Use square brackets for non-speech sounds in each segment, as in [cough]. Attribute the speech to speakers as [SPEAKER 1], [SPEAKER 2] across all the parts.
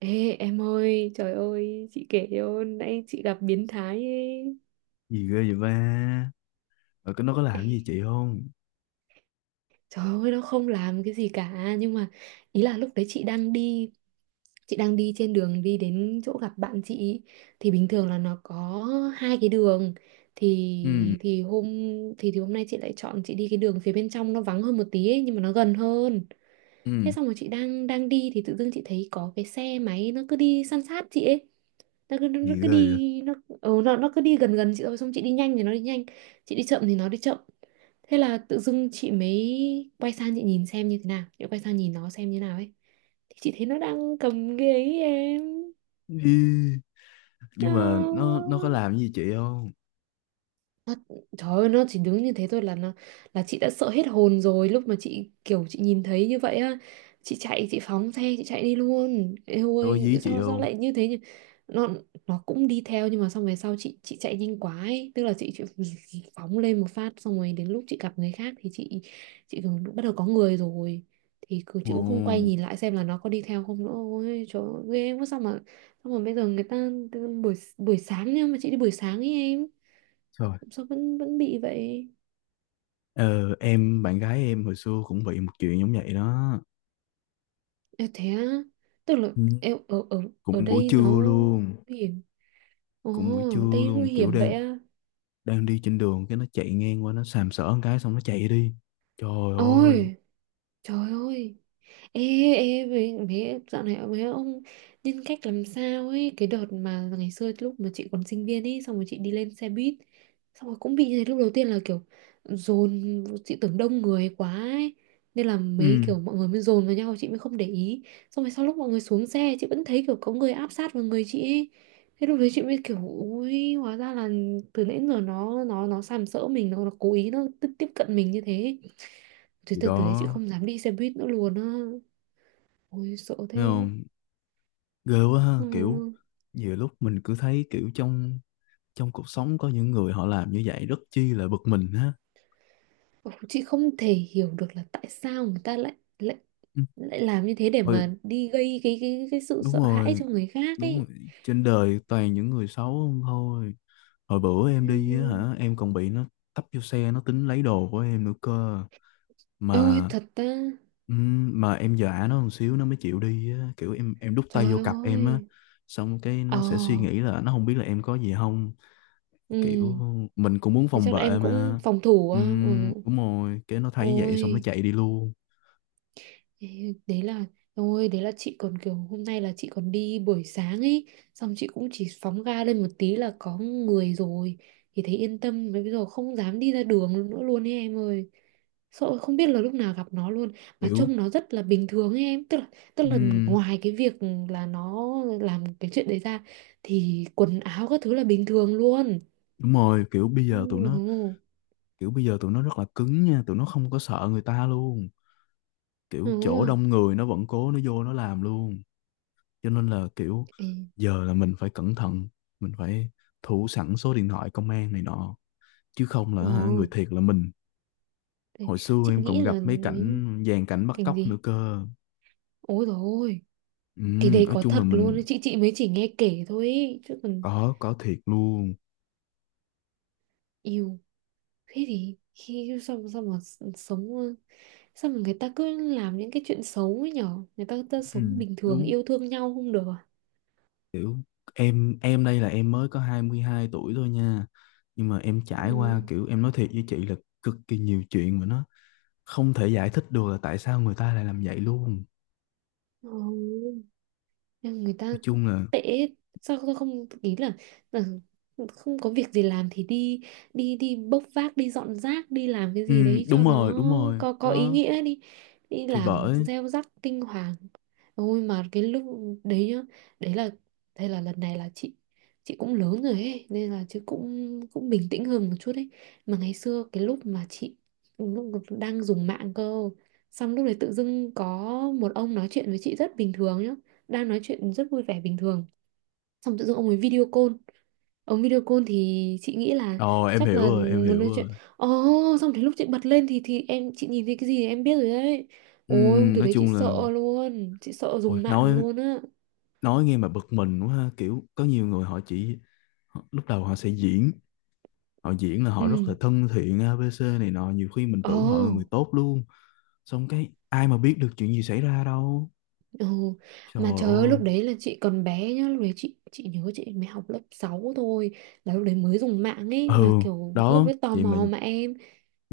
[SPEAKER 1] Ê em ơi, trời ơi, chị kể cho nãy chị gặp biến thái ấy.
[SPEAKER 2] Gì ghê vậy ba? Rồi cái nó có
[SPEAKER 1] Ê,
[SPEAKER 2] làm gì chị không?
[SPEAKER 1] trời ơi, nó không làm cái gì cả. Nhưng mà ý là lúc đấy chị đang đi trên đường đi đến chỗ gặp bạn chị. Thì bình thường là nó có hai cái đường.
[SPEAKER 2] Ừ.
[SPEAKER 1] Thì thì hôm thì hôm nay chị lại chọn chị đi cái đường phía bên trong nó vắng hơn một tí ấy, nhưng mà nó gần hơn. Thế
[SPEAKER 2] Ừ.
[SPEAKER 1] xong rồi chị đang đang đi thì tự dưng chị thấy có cái xe máy nó cứ đi san sát chị ấy. nó cứ, nó
[SPEAKER 2] Gì
[SPEAKER 1] cứ
[SPEAKER 2] ghê vậy?
[SPEAKER 1] đi nó ừ, nó cứ đi gần gần chị thôi, xong chị đi nhanh thì nó đi nhanh, chị đi chậm thì nó đi chậm. Thế là tự dưng chị mới quay sang chị nhìn xem như thế nào, chị quay sang nhìn nó xem như nào ấy, thì chị thấy nó đang cầm ghế ấy em.
[SPEAKER 2] Ý,
[SPEAKER 1] Ờ.
[SPEAKER 2] nhưng mà nó có làm gì chị không?
[SPEAKER 1] Nó, trời ơi nó chỉ đứng như thế thôi là nó là chị đã sợ hết hồn rồi, lúc mà chị kiểu chị nhìn thấy như vậy á, chị chạy chị phóng xe chị chạy đi luôn. Ê
[SPEAKER 2] Nó có
[SPEAKER 1] ôi
[SPEAKER 2] dí chị
[SPEAKER 1] sao sao
[SPEAKER 2] không?
[SPEAKER 1] lại như thế nhỉ. Nó cũng đi theo nhưng mà xong về sau chị chạy nhanh quá ấy. Tức là chị [laughs] phóng lên một phát, xong rồi đến lúc chị gặp người khác thì chị kiểu bắt đầu có người rồi, thì cứ
[SPEAKER 2] Ồ,
[SPEAKER 1] chị cũng không quay nhìn lại xem là nó có đi theo không nữa. Ôi trời ơi, ghê quá. Sao mà sao mà bây giờ người ta buổi buổi sáng nhưng mà chị đi buổi sáng ấy em,
[SPEAKER 2] trời.
[SPEAKER 1] sao vẫn vẫn bị vậy.
[SPEAKER 2] Ờ, em bạn gái em hồi xưa cũng bị một chuyện giống vậy đó.
[SPEAKER 1] À, thế á. Tức là
[SPEAKER 2] Ừ.
[SPEAKER 1] em ở ở ở
[SPEAKER 2] Cũng buổi
[SPEAKER 1] đây nó
[SPEAKER 2] trưa luôn.
[SPEAKER 1] nguy hiểm. Ồ,
[SPEAKER 2] Cũng buổi trưa
[SPEAKER 1] đây
[SPEAKER 2] luôn,
[SPEAKER 1] nguy
[SPEAKER 2] kiểu
[SPEAKER 1] hiểm
[SPEAKER 2] đang
[SPEAKER 1] vậy á.
[SPEAKER 2] đang đi trên đường cái nó chạy ngang qua, nó sàm sỡ một cái xong nó chạy đi. Trời ơi.
[SPEAKER 1] Ôi, trời ơi. Ê, ê, mấy, mấy, dạo này mấy ông nhân cách làm sao ấy. Cái đợt mà ngày xưa lúc mà chị còn sinh viên ấy, xong rồi chị đi lên xe buýt, xong rồi cũng bị như thế. Lúc đầu tiên là kiểu dồn, chị tưởng đông người quá ấy, nên là
[SPEAKER 2] Ừ,
[SPEAKER 1] mấy kiểu mọi người mới dồn vào nhau chị mới không để ý. Xong rồi sau lúc mọi người xuống xe, chị vẫn thấy kiểu có người áp sát vào người chị ấy. Thế lúc đấy chị mới kiểu ui, hóa ra là từ nãy đến giờ nó sàm sỡ mình. Nó cố ý nó tiếp tiếp cận mình như thế. Thế
[SPEAKER 2] thì
[SPEAKER 1] từ, từ đấy chị
[SPEAKER 2] đó.
[SPEAKER 1] không dám đi xe buýt nữa luôn á. Ôi sợ
[SPEAKER 2] Thấy
[SPEAKER 1] thế.
[SPEAKER 2] không? Ghê quá ha, kiểu
[SPEAKER 1] Ừ.
[SPEAKER 2] nhiều lúc mình cứ thấy kiểu trong trong cuộc sống có những người họ làm như vậy rất chi là bực mình ha.
[SPEAKER 1] Chị không thể hiểu được là tại sao người ta lại lại
[SPEAKER 2] Ừ,
[SPEAKER 1] lại làm như thế để
[SPEAKER 2] hồi,
[SPEAKER 1] mà đi gây cái cái sự
[SPEAKER 2] đúng
[SPEAKER 1] sợ hãi
[SPEAKER 2] rồi.
[SPEAKER 1] cho người khác
[SPEAKER 2] Đúng
[SPEAKER 1] ấy.
[SPEAKER 2] rồi. Trên đời toàn những người xấu không thôi. Hồi bữa em
[SPEAKER 1] Em
[SPEAKER 2] đi á
[SPEAKER 1] ơi.
[SPEAKER 2] hả, em còn bị nó tấp vô xe, nó tính lấy đồ của em nữa cơ.
[SPEAKER 1] Ôi,
[SPEAKER 2] Mà
[SPEAKER 1] thật ta.
[SPEAKER 2] mà em dọa nó một xíu nó mới chịu đi á, kiểu em đút tay
[SPEAKER 1] Trời
[SPEAKER 2] vô cặp em á,
[SPEAKER 1] ơi.
[SPEAKER 2] xong cái
[SPEAKER 1] Ờ.
[SPEAKER 2] nó sẽ suy nghĩ là nó không biết là em có gì không,
[SPEAKER 1] Ừ.
[SPEAKER 2] kiểu mình cũng muốn
[SPEAKER 1] Thì
[SPEAKER 2] phòng
[SPEAKER 1] chắc là
[SPEAKER 2] vệ
[SPEAKER 1] em cũng
[SPEAKER 2] mà.
[SPEAKER 1] phòng thủ á. Ừ.
[SPEAKER 2] Đúng rồi, cái nó thấy vậy xong nó
[SPEAKER 1] Ôi.
[SPEAKER 2] chạy đi luôn.
[SPEAKER 1] Ê, đấy là ôi đấy là chị còn kiểu hôm nay là chị còn đi buổi sáng ấy, xong chị cũng chỉ phóng ga lên một tí là có người rồi thì thấy yên tâm. Mà bây giờ không dám đi ra đường nữa luôn ấy em ơi, sợ không biết là lúc nào gặp nó luôn. Mà
[SPEAKER 2] Kiểu
[SPEAKER 1] trông nó rất là bình thường ấy em, tức là tức
[SPEAKER 2] ừ,
[SPEAKER 1] là ngoài cái việc là nó làm cái chuyện đấy ra thì quần áo các thứ là bình thường luôn.
[SPEAKER 2] đúng rồi, kiểu bây
[SPEAKER 1] ừ,
[SPEAKER 2] giờ tụi nó,
[SPEAKER 1] ừ,
[SPEAKER 2] kiểu bây giờ tụi nó rất là cứng nha, tụi nó không có sợ người ta luôn, kiểu chỗ
[SPEAKER 1] ừ.
[SPEAKER 2] đông người nó vẫn cố nó vô nó làm luôn. Cho nên là kiểu
[SPEAKER 1] Ê,
[SPEAKER 2] giờ là mình phải cẩn thận, mình phải thủ sẵn số điện thoại công an này nọ, chứ không
[SPEAKER 1] ờ,
[SPEAKER 2] là hả, người thiệt là mình.
[SPEAKER 1] thế
[SPEAKER 2] Hồi xưa
[SPEAKER 1] chị
[SPEAKER 2] em
[SPEAKER 1] nghĩ
[SPEAKER 2] còn
[SPEAKER 1] là
[SPEAKER 2] gặp mấy
[SPEAKER 1] ấy,
[SPEAKER 2] cảnh dàn cảnh bắt
[SPEAKER 1] cảnh
[SPEAKER 2] cóc nữa
[SPEAKER 1] gì.
[SPEAKER 2] cơ.
[SPEAKER 1] Ôi rồi,
[SPEAKER 2] Ừ,
[SPEAKER 1] cái đấy
[SPEAKER 2] nói
[SPEAKER 1] có
[SPEAKER 2] chung
[SPEAKER 1] thật
[SPEAKER 2] là
[SPEAKER 1] luôn
[SPEAKER 2] mình
[SPEAKER 1] ấy, chị mới chỉ nghe kể thôi ấy. Chứ còn
[SPEAKER 2] có thiệt luôn.
[SPEAKER 1] yêu, thế thì khi sao sao mà sống, sao mà người ta cứ làm những cái chuyện xấu ấy nhở, người ta, ta
[SPEAKER 2] Ừ,
[SPEAKER 1] sống bình thường
[SPEAKER 2] đúng,
[SPEAKER 1] yêu thương nhau không được à.
[SPEAKER 2] kiểu em đây là em mới có 22 tuổi thôi nha, nhưng mà em trải qua,
[SPEAKER 1] Ừ.
[SPEAKER 2] kiểu em nói thiệt với chị là cực kỳ nhiều chuyện mà nó không thể giải thích được là tại sao người ta lại làm vậy luôn.
[SPEAKER 1] Ừ. Nhưng người ta
[SPEAKER 2] Nói chung là
[SPEAKER 1] tệ. Sao tôi không ý là không có việc gì làm thì đi đi đi bốc vác, đi dọn rác, đi làm cái
[SPEAKER 2] ừ,
[SPEAKER 1] gì đấy cho
[SPEAKER 2] đúng rồi.
[SPEAKER 1] nó
[SPEAKER 2] Đúng rồi
[SPEAKER 1] có ý
[SPEAKER 2] đó,
[SPEAKER 1] nghĩa đi, đi
[SPEAKER 2] thì
[SPEAKER 1] làm
[SPEAKER 2] bởi.
[SPEAKER 1] gieo rắc kinh hoàng. Ôi mà cái lúc đấy nhá, đấy là đây là lần này là chị cũng lớn rồi ấy nên là chứ cũng cũng bình tĩnh hơn một chút ấy. Mà ngày xưa cái lúc mà chị lúc đang dùng mạng cơ, xong lúc đấy tự dưng có một ông nói chuyện với chị rất bình thường nhá, đang nói chuyện rất vui vẻ bình thường xong tự dưng ông ấy video call. Ông video call thì chị nghĩ là
[SPEAKER 2] Ồ, em
[SPEAKER 1] chắc
[SPEAKER 2] hiểu
[SPEAKER 1] là
[SPEAKER 2] rồi, em
[SPEAKER 1] muốn
[SPEAKER 2] hiểu
[SPEAKER 1] nói chuyện.
[SPEAKER 2] rồi.
[SPEAKER 1] Ồ, oh, xong đến lúc chị bật lên thì em chị nhìn thấy cái gì em biết rồi đấy.
[SPEAKER 2] Ừ,
[SPEAKER 1] Ôi từ
[SPEAKER 2] nói
[SPEAKER 1] đấy chị
[SPEAKER 2] chung là
[SPEAKER 1] sợ luôn, chị sợ
[SPEAKER 2] ôi,
[SPEAKER 1] dùng mạng luôn á.
[SPEAKER 2] nói nghe mà bực mình quá ha, kiểu có nhiều người họ chỉ, họ- lúc đầu họ sẽ diễn, họ diễn là họ rất là
[SPEAKER 1] Ừ.
[SPEAKER 2] thân thiện ABC này nọ, nhiều khi mình
[SPEAKER 1] Ồ.
[SPEAKER 2] tưởng họ là người tốt luôn, xong cái ai mà biết được chuyện gì xảy ra đâu.
[SPEAKER 1] Ồ,
[SPEAKER 2] Trời
[SPEAKER 1] mà trời ơi
[SPEAKER 2] ơi.
[SPEAKER 1] lúc đấy là chị còn bé nhá, lúc đấy chị nhớ chị mới học lớp 6 thôi, là lúc đấy mới dùng mạng ấy mà
[SPEAKER 2] Ừ,
[SPEAKER 1] kiểu lúc
[SPEAKER 2] đó
[SPEAKER 1] đấy tò
[SPEAKER 2] vậy mà
[SPEAKER 1] mò mà em,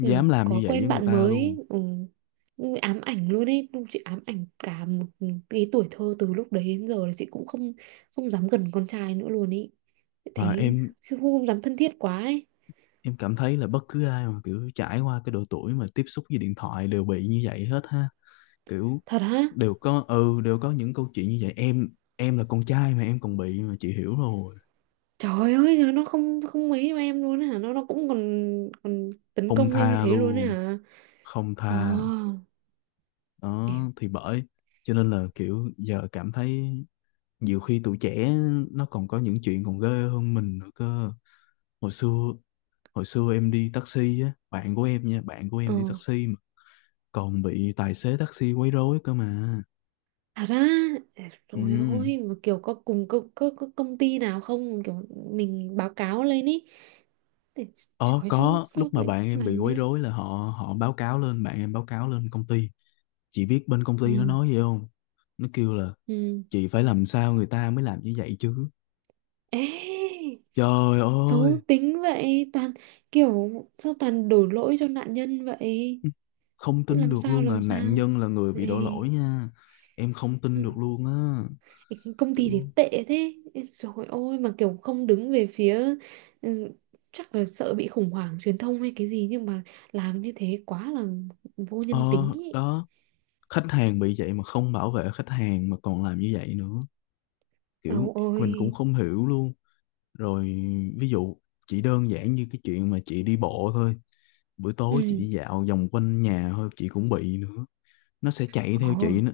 [SPEAKER 1] kiểu
[SPEAKER 2] làm như
[SPEAKER 1] có
[SPEAKER 2] vậy với
[SPEAKER 1] quen
[SPEAKER 2] người
[SPEAKER 1] bạn
[SPEAKER 2] ta
[SPEAKER 1] mới ý.
[SPEAKER 2] luôn.
[SPEAKER 1] Ừ, ám ảnh luôn ấy, lúc chị ám ảnh cả một cái tuổi thơ, từ lúc đấy đến giờ là chị cũng không không dám gần con trai nữa luôn ấy,
[SPEAKER 2] Mà
[SPEAKER 1] thấy
[SPEAKER 2] em
[SPEAKER 1] không, không dám thân thiết quá ấy.
[SPEAKER 2] em cảm thấy là bất cứ ai mà kiểu trải qua cái độ tuổi mà tiếp xúc với điện thoại đều bị như vậy hết ha, kiểu
[SPEAKER 1] Thật hả.
[SPEAKER 2] đều có, ừ đều có những câu chuyện như vậy em. Em là con trai mà em còn bị mà chị hiểu rồi.
[SPEAKER 1] Trời ơi giờ nó không không mấy cho em luôn ấy hả, nó cũng còn còn tấn
[SPEAKER 2] Không
[SPEAKER 1] công em như
[SPEAKER 2] tha
[SPEAKER 1] thế luôn ấy
[SPEAKER 2] luôn,
[SPEAKER 1] hả.
[SPEAKER 2] không
[SPEAKER 1] Ờ.
[SPEAKER 2] tha. Đó thì bởi, cho nên là kiểu giờ cảm thấy nhiều khi tụi trẻ nó còn có những chuyện còn ghê hơn mình nữa cơ. Hồi xưa, hồi xưa em đi taxi á, bạn của em nha, bạn của
[SPEAKER 1] Ờ,
[SPEAKER 2] em đi taxi mà còn bị tài xế taxi quấy rối cơ mà.
[SPEAKER 1] thật ra rồi.
[SPEAKER 2] Ừ.
[SPEAKER 1] Ôi mà kiểu có cùng có công ty nào không kiểu mình báo cáo lên ý để.
[SPEAKER 2] Ờ,
[SPEAKER 1] Trời chứ
[SPEAKER 2] có
[SPEAKER 1] sao
[SPEAKER 2] lúc mà
[SPEAKER 1] lại
[SPEAKER 2] bạn em bị
[SPEAKER 1] làm
[SPEAKER 2] quấy
[SPEAKER 1] ấy.
[SPEAKER 2] rối là họ họ báo cáo lên, bạn em báo cáo lên công ty, chị biết bên công ty nó
[SPEAKER 1] Ừ.
[SPEAKER 2] nói gì không? Nó kêu là
[SPEAKER 1] Ừ.
[SPEAKER 2] chị phải làm sao người ta mới làm như vậy chứ.
[SPEAKER 1] Ê.
[SPEAKER 2] Trời
[SPEAKER 1] Xấu
[SPEAKER 2] ơi,
[SPEAKER 1] tính vậy, toàn kiểu sao toàn đổ lỗi cho nạn nhân vậy.
[SPEAKER 2] không tin
[SPEAKER 1] Làm
[SPEAKER 2] được
[SPEAKER 1] sao
[SPEAKER 2] luôn là
[SPEAKER 1] làm
[SPEAKER 2] nạn
[SPEAKER 1] sao.
[SPEAKER 2] nhân là người bị
[SPEAKER 1] Ê.
[SPEAKER 2] đổ lỗi nha. Em không tin được
[SPEAKER 1] Ừ.
[SPEAKER 2] luôn á.
[SPEAKER 1] Cái công ty thì
[SPEAKER 2] Kiểu
[SPEAKER 1] tệ thế. Ê, trời ơi mà kiểu không đứng về phía. Ừ, chắc là sợ bị khủng hoảng truyền thông hay cái gì nhưng mà làm như thế quá là vô
[SPEAKER 2] ờ,
[SPEAKER 1] nhân tính ý.
[SPEAKER 2] đó, khách hàng bị vậy mà không bảo vệ khách hàng mà còn làm như vậy nữa, kiểu
[SPEAKER 1] Âu
[SPEAKER 2] mình cũng
[SPEAKER 1] ôi.
[SPEAKER 2] không hiểu luôn. Rồi ví dụ, chỉ đơn giản như cái chuyện mà chị đi bộ thôi, buổi tối chị đi
[SPEAKER 1] Ừ.
[SPEAKER 2] dạo vòng quanh nhà thôi chị cũng bị nữa, nó sẽ chạy theo
[SPEAKER 1] Ồ.
[SPEAKER 2] chị nữa.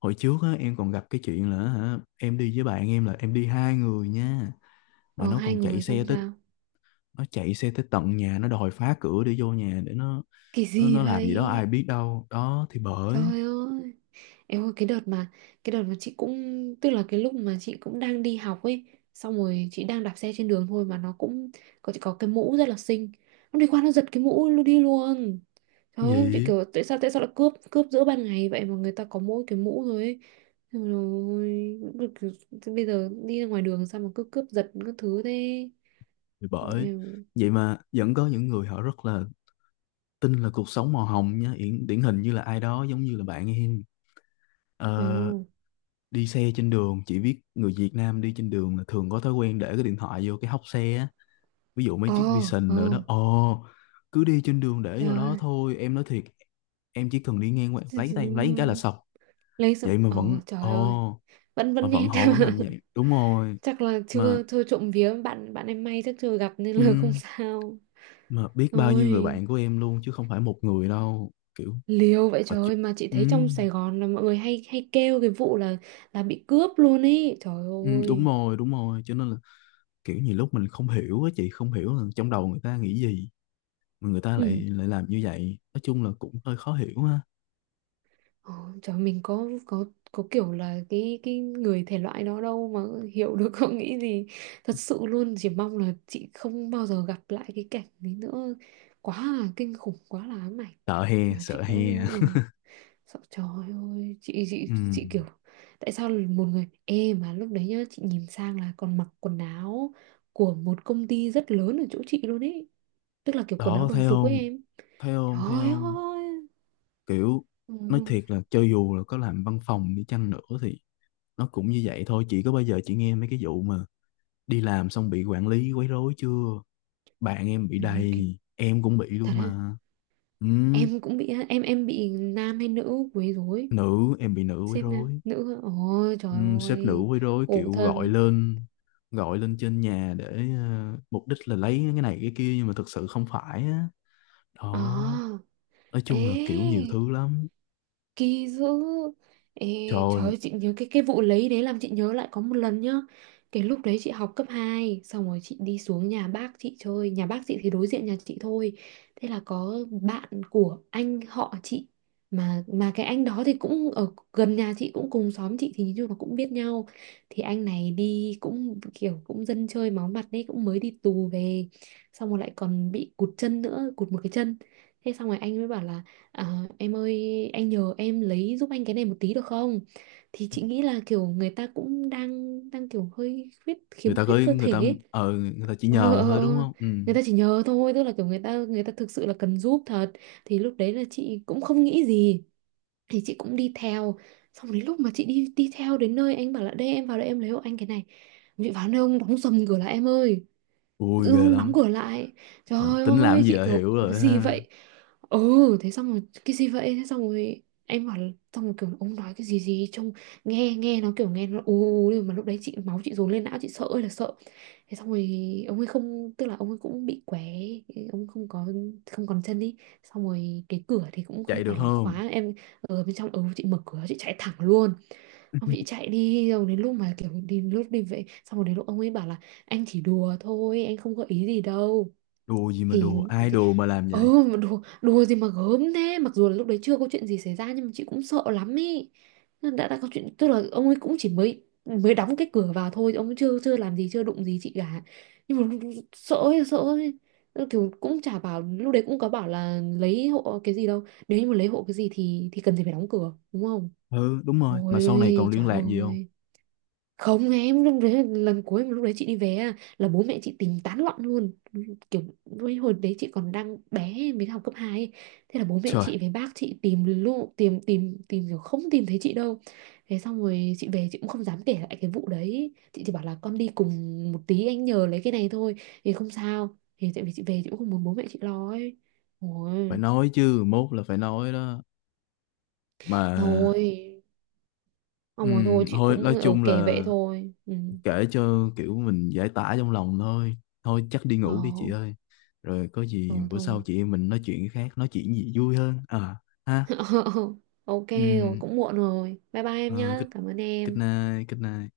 [SPEAKER 2] Hồi trước á, em còn gặp cái chuyện là hả, em đi với bạn em, là em đi hai người nha, mà
[SPEAKER 1] Ờ,
[SPEAKER 2] nó
[SPEAKER 1] hai
[SPEAKER 2] còn chạy
[SPEAKER 1] người
[SPEAKER 2] xe
[SPEAKER 1] xong
[SPEAKER 2] tới,
[SPEAKER 1] sao.
[SPEAKER 2] nó chạy xe tới tận nhà, nó đòi phá cửa để vô nhà để nó,
[SPEAKER 1] Kỳ
[SPEAKER 2] nó,
[SPEAKER 1] gì
[SPEAKER 2] nó làm gì đó ai
[SPEAKER 1] vậy.
[SPEAKER 2] biết đâu đó, thì bởi.
[SPEAKER 1] Trời ơi. Em ơi cái đợt mà chị cũng tức là cái lúc mà chị cũng đang đi học ấy, xong rồi chị đang đạp xe trên đường thôi mà nó cũng có, chị có cái mũ rất là xinh, nó đi qua nó giật cái mũ luôn đi luôn. Trời ơi chị
[SPEAKER 2] Gì.
[SPEAKER 1] kiểu tại sao lại cướp cướp giữa ban ngày vậy, mà người ta có mỗi cái mũ rồi ấy. Xong rồi cứ- bây giờ đi ra ngoài đường sao mà cứ cướp giật các thứ thế.
[SPEAKER 2] Thì bởi,
[SPEAKER 1] Em-
[SPEAKER 2] vậy mà vẫn có những người họ rất là tin là cuộc sống màu hồng nhá, điển, điển hình như là ai đó giống như là bạn em.
[SPEAKER 1] ờ,
[SPEAKER 2] Ờ, đi xe trên đường, chỉ biết người Việt Nam đi trên đường là thường có thói quen để cái điện thoại vô cái hốc xe á, ví dụ mấy
[SPEAKER 1] ờ
[SPEAKER 2] chiếc Vision
[SPEAKER 1] ờ.
[SPEAKER 2] nữa đó. Ồ, cứ đi trên đường để
[SPEAKER 1] Trời
[SPEAKER 2] vô đó
[SPEAKER 1] ơi.
[SPEAKER 2] thôi em nói thiệt, em chỉ cần đi ngang qua em lấy tay em lấy cái là xong.
[SPEAKER 1] Lấy xong
[SPEAKER 2] Vậy mà
[SPEAKER 1] ờ.
[SPEAKER 2] vẫn
[SPEAKER 1] Trời ơi.
[SPEAKER 2] ồ,
[SPEAKER 1] vẫn
[SPEAKER 2] mà
[SPEAKER 1] vẫn
[SPEAKER 2] vẫn
[SPEAKER 1] nét
[SPEAKER 2] họ vẫn làm
[SPEAKER 1] [laughs]
[SPEAKER 2] vậy, đúng rồi.
[SPEAKER 1] chắc là
[SPEAKER 2] Mà
[SPEAKER 1] chưa chưa trộm vía bạn bạn em may, chắc chưa gặp nên là [laughs] không
[SPEAKER 2] ừm,
[SPEAKER 1] sao.
[SPEAKER 2] mà biết bao nhiêu người
[SPEAKER 1] Ôi,
[SPEAKER 2] bạn của em luôn chứ không phải một người đâu kiểu.
[SPEAKER 1] liều vậy
[SPEAKER 2] Ờ,
[SPEAKER 1] trời
[SPEAKER 2] chứ-
[SPEAKER 1] ơi, mà chị
[SPEAKER 2] ừ,
[SPEAKER 1] thấy trong Sài Gòn là mọi người hay hay kêu cái vụ là bị cướp luôn ấy. Trời
[SPEAKER 2] ừ, đúng
[SPEAKER 1] ơi.
[SPEAKER 2] rồi. Đúng rồi, cho nên là kiểu nhiều lúc mình không hiểu á, chị không hiểu là trong đầu người ta nghĩ gì mà người ta
[SPEAKER 1] Ừ.
[SPEAKER 2] lại lại làm như vậy, nói chung là cũng hơi khó hiểu ha.
[SPEAKER 1] Ờ, trời mình có kiểu là cái người thể loại đó đâu mà hiểu được [laughs] không nghĩ gì. Thật sự luôn chỉ mong là chị không bao giờ gặp lại cái cảnh đấy nữa. Quá là kinh khủng, quá là ám ảnh.
[SPEAKER 2] Sợ he,
[SPEAKER 1] Mà
[SPEAKER 2] sợ
[SPEAKER 1] chị
[SPEAKER 2] he.
[SPEAKER 1] cũng ừ.
[SPEAKER 2] [laughs]
[SPEAKER 1] Sợ trời ơi chị chị
[SPEAKER 2] Ừ.
[SPEAKER 1] chị kiểu tại sao là một người ê mà lúc đấy nhá chị nhìn sang là còn mặc quần áo của một công ty rất lớn ở chỗ chị luôn ấy, tức là kiểu quần áo
[SPEAKER 2] Đó,
[SPEAKER 1] đồng
[SPEAKER 2] thấy
[SPEAKER 1] phục ấy
[SPEAKER 2] không?
[SPEAKER 1] em.
[SPEAKER 2] thấy không thấy
[SPEAKER 1] Trời
[SPEAKER 2] không
[SPEAKER 1] ơi.
[SPEAKER 2] Kiểu
[SPEAKER 1] Ừ.
[SPEAKER 2] nói thiệt là cho dù là có làm văn phòng đi chăng nữa thì nó cũng như vậy thôi, chị có bao giờ chị nghe mấy cái vụ mà đi làm xong bị quản lý quấy rối chưa? Bạn em bị
[SPEAKER 1] Ừ, ok.
[SPEAKER 2] đầy, em cũng bị
[SPEAKER 1] Thật
[SPEAKER 2] luôn
[SPEAKER 1] ha.
[SPEAKER 2] mà. Ừ,
[SPEAKER 1] Em cũng bị á, em bị nam hay nữ quấy rối,
[SPEAKER 2] nữ, em bị nữ quấy
[SPEAKER 1] sếp nam
[SPEAKER 2] rối.
[SPEAKER 1] nữ á. Ôi
[SPEAKER 2] Ừ,
[SPEAKER 1] trời
[SPEAKER 2] sếp nữ
[SPEAKER 1] ơi.
[SPEAKER 2] quấy rối,
[SPEAKER 1] Khổ
[SPEAKER 2] kiểu gọi
[SPEAKER 1] thân.
[SPEAKER 2] lên, gọi lên trên nhà để, ờ, mục đích là lấy cái này cái kia nhưng mà thực sự không phải á. Đó,
[SPEAKER 1] À.
[SPEAKER 2] nói
[SPEAKER 1] Ê.
[SPEAKER 2] chung là kiểu nhiều thứ lắm.
[SPEAKER 1] Kỳ dữ. Ê,
[SPEAKER 2] Trời
[SPEAKER 1] trời
[SPEAKER 2] ơi,
[SPEAKER 1] ơi, chị nhớ cái vụ lấy đấy làm chị nhớ lại có một lần nhá. Cái lúc đấy chị học cấp hai, xong rồi chị đi xuống nhà bác chị chơi, nhà bác chị thì đối diện nhà chị thôi. Thế là có bạn của anh họ chị, mà cái anh đó thì cũng ở gần nhà chị cũng cùng xóm chị thì như là cũng biết nhau. Thì anh này đi cũng kiểu cũng dân chơi máu mặt đấy, cũng mới đi tù về, xong rồi lại còn bị cụt chân nữa, cụt một cái chân. Thế xong rồi anh mới bảo là à, em ơi, anh nhờ em lấy giúp anh cái này một tí được không? Thì chị nghĩ là kiểu người ta cũng đang đang kiểu hơi
[SPEAKER 2] người
[SPEAKER 1] khiếm
[SPEAKER 2] ta có
[SPEAKER 1] khuyết cơ
[SPEAKER 2] người
[SPEAKER 1] thể
[SPEAKER 2] ta,
[SPEAKER 1] ấy.
[SPEAKER 2] ờ người ta chỉ
[SPEAKER 1] Ờ,
[SPEAKER 2] nhờ
[SPEAKER 1] ờ, ờ.
[SPEAKER 2] thôi
[SPEAKER 1] ờ.
[SPEAKER 2] đúng không? Ừ.
[SPEAKER 1] Người ta chỉ nhờ thôi, tức là kiểu người ta thực sự là cần giúp thật. Thì lúc đấy là chị cũng không nghĩ gì, thì chị cũng đi theo. Xong đến lúc mà chị đi đi theo đến nơi, anh bảo là đây em vào đây em lấy hộ anh cái này. Chị vào nơi ông đóng sầm cửa lại em ơi, tự
[SPEAKER 2] Vui
[SPEAKER 1] dưng
[SPEAKER 2] ghê
[SPEAKER 1] hôm
[SPEAKER 2] lắm.
[SPEAKER 1] đóng cửa lại,
[SPEAKER 2] Ờ,
[SPEAKER 1] trời
[SPEAKER 2] tính làm
[SPEAKER 1] ơi
[SPEAKER 2] gì
[SPEAKER 1] chị
[SPEAKER 2] là hiểu
[SPEAKER 1] kiểu cái
[SPEAKER 2] rồi
[SPEAKER 1] gì
[SPEAKER 2] ha.
[SPEAKER 1] vậy. Ừ thế xong rồi cái gì vậy, thế xong rồi em bảo, xong rồi kiểu ông nói cái gì gì trông nghe nghe nó kiểu nghe nó ù ù, nhưng mà lúc đấy chị máu chị dồn lên não chị sợ ơi là sợ. Thế xong rồi ông ấy không, tức là ông ấy cũng bị què, ông không có không còn chân đi, xong rồi cái cửa thì cũng
[SPEAKER 2] Chạy
[SPEAKER 1] không
[SPEAKER 2] được
[SPEAKER 1] phải là
[SPEAKER 2] không?
[SPEAKER 1] khóa em ở bên trong. Ừ chị mở cửa chị chạy thẳng luôn. Ông chị
[SPEAKER 2] [laughs]
[SPEAKER 1] chạy đi rồi, đến lúc mà kiểu đi lúc đi vậy xong rồi đến lúc ông ấy bảo là anh chỉ đùa thôi anh không có ý gì đâu.
[SPEAKER 2] Đùa gì mà
[SPEAKER 1] thì,
[SPEAKER 2] đùa, ai
[SPEAKER 1] thì
[SPEAKER 2] đùa mà làm
[SPEAKER 1] ơ
[SPEAKER 2] vậy?
[SPEAKER 1] mà đùa đùa gì mà gớm thế, mặc dù là lúc đấy chưa có chuyện gì xảy ra nhưng mà chị cũng sợ lắm ý. Nó đã có chuyện, tức là ông ấy cũng chỉ mới mới đóng cái cửa vào thôi, ông ấy chưa chưa làm gì chưa đụng gì chị cả, nhưng mà sợ ấy, sợ ấy. Thì cũng chả bảo, lúc đấy cũng có bảo là lấy hộ cái gì đâu, nếu như mà lấy hộ cái gì thì cần gì phải đóng cửa đúng không.
[SPEAKER 2] Ừ, đúng rồi, mà sau này còn
[SPEAKER 1] Ôi
[SPEAKER 2] liên
[SPEAKER 1] trời
[SPEAKER 2] lạc gì không?
[SPEAKER 1] ơi. Không em, lúc đấy lần cuối mà lúc đấy chị đi về á, là bố mẹ chị tính tán loạn luôn, kiểu với hồi đấy chị còn đang bé mới học cấp 2 ấy. Thế là bố mẹ
[SPEAKER 2] Trời,
[SPEAKER 1] chị với bác chị tìm luôn, tìm tìm tìm kiểu không tìm thấy chị đâu. Thế xong rồi chị về chị cũng không dám kể lại cái vụ đấy, chị chỉ bảo là con đi cùng một tí anh nhờ lấy cái này thôi thì không sao, thì tại vì chị về chị cũng không muốn bố mẹ chị lo ấy.
[SPEAKER 2] phải
[SPEAKER 1] Ôi,
[SPEAKER 2] nói chứ, mốt là phải nói đó, mà
[SPEAKER 1] thôi ông ơi thôi chị
[SPEAKER 2] thôi nói
[SPEAKER 1] cũng ở
[SPEAKER 2] chung
[SPEAKER 1] kể vậy
[SPEAKER 2] là
[SPEAKER 1] thôi. Ừ.
[SPEAKER 2] kể cho kiểu mình giải tỏa trong lòng thôi, thôi chắc đi
[SPEAKER 1] Ờ,
[SPEAKER 2] ngủ đi chị ơi. Rồi có
[SPEAKER 1] ờ
[SPEAKER 2] gì bữa sau
[SPEAKER 1] thôi
[SPEAKER 2] chị em mình nói chuyện cái khác, nói chuyện gì vui hơn à ha.
[SPEAKER 1] [laughs] ok, rồi,
[SPEAKER 2] Ừ,
[SPEAKER 1] cũng muộn rồi. Bye bye em nhé.
[SPEAKER 2] good.
[SPEAKER 1] Cảm ơn
[SPEAKER 2] Good
[SPEAKER 1] em.
[SPEAKER 2] night, good night.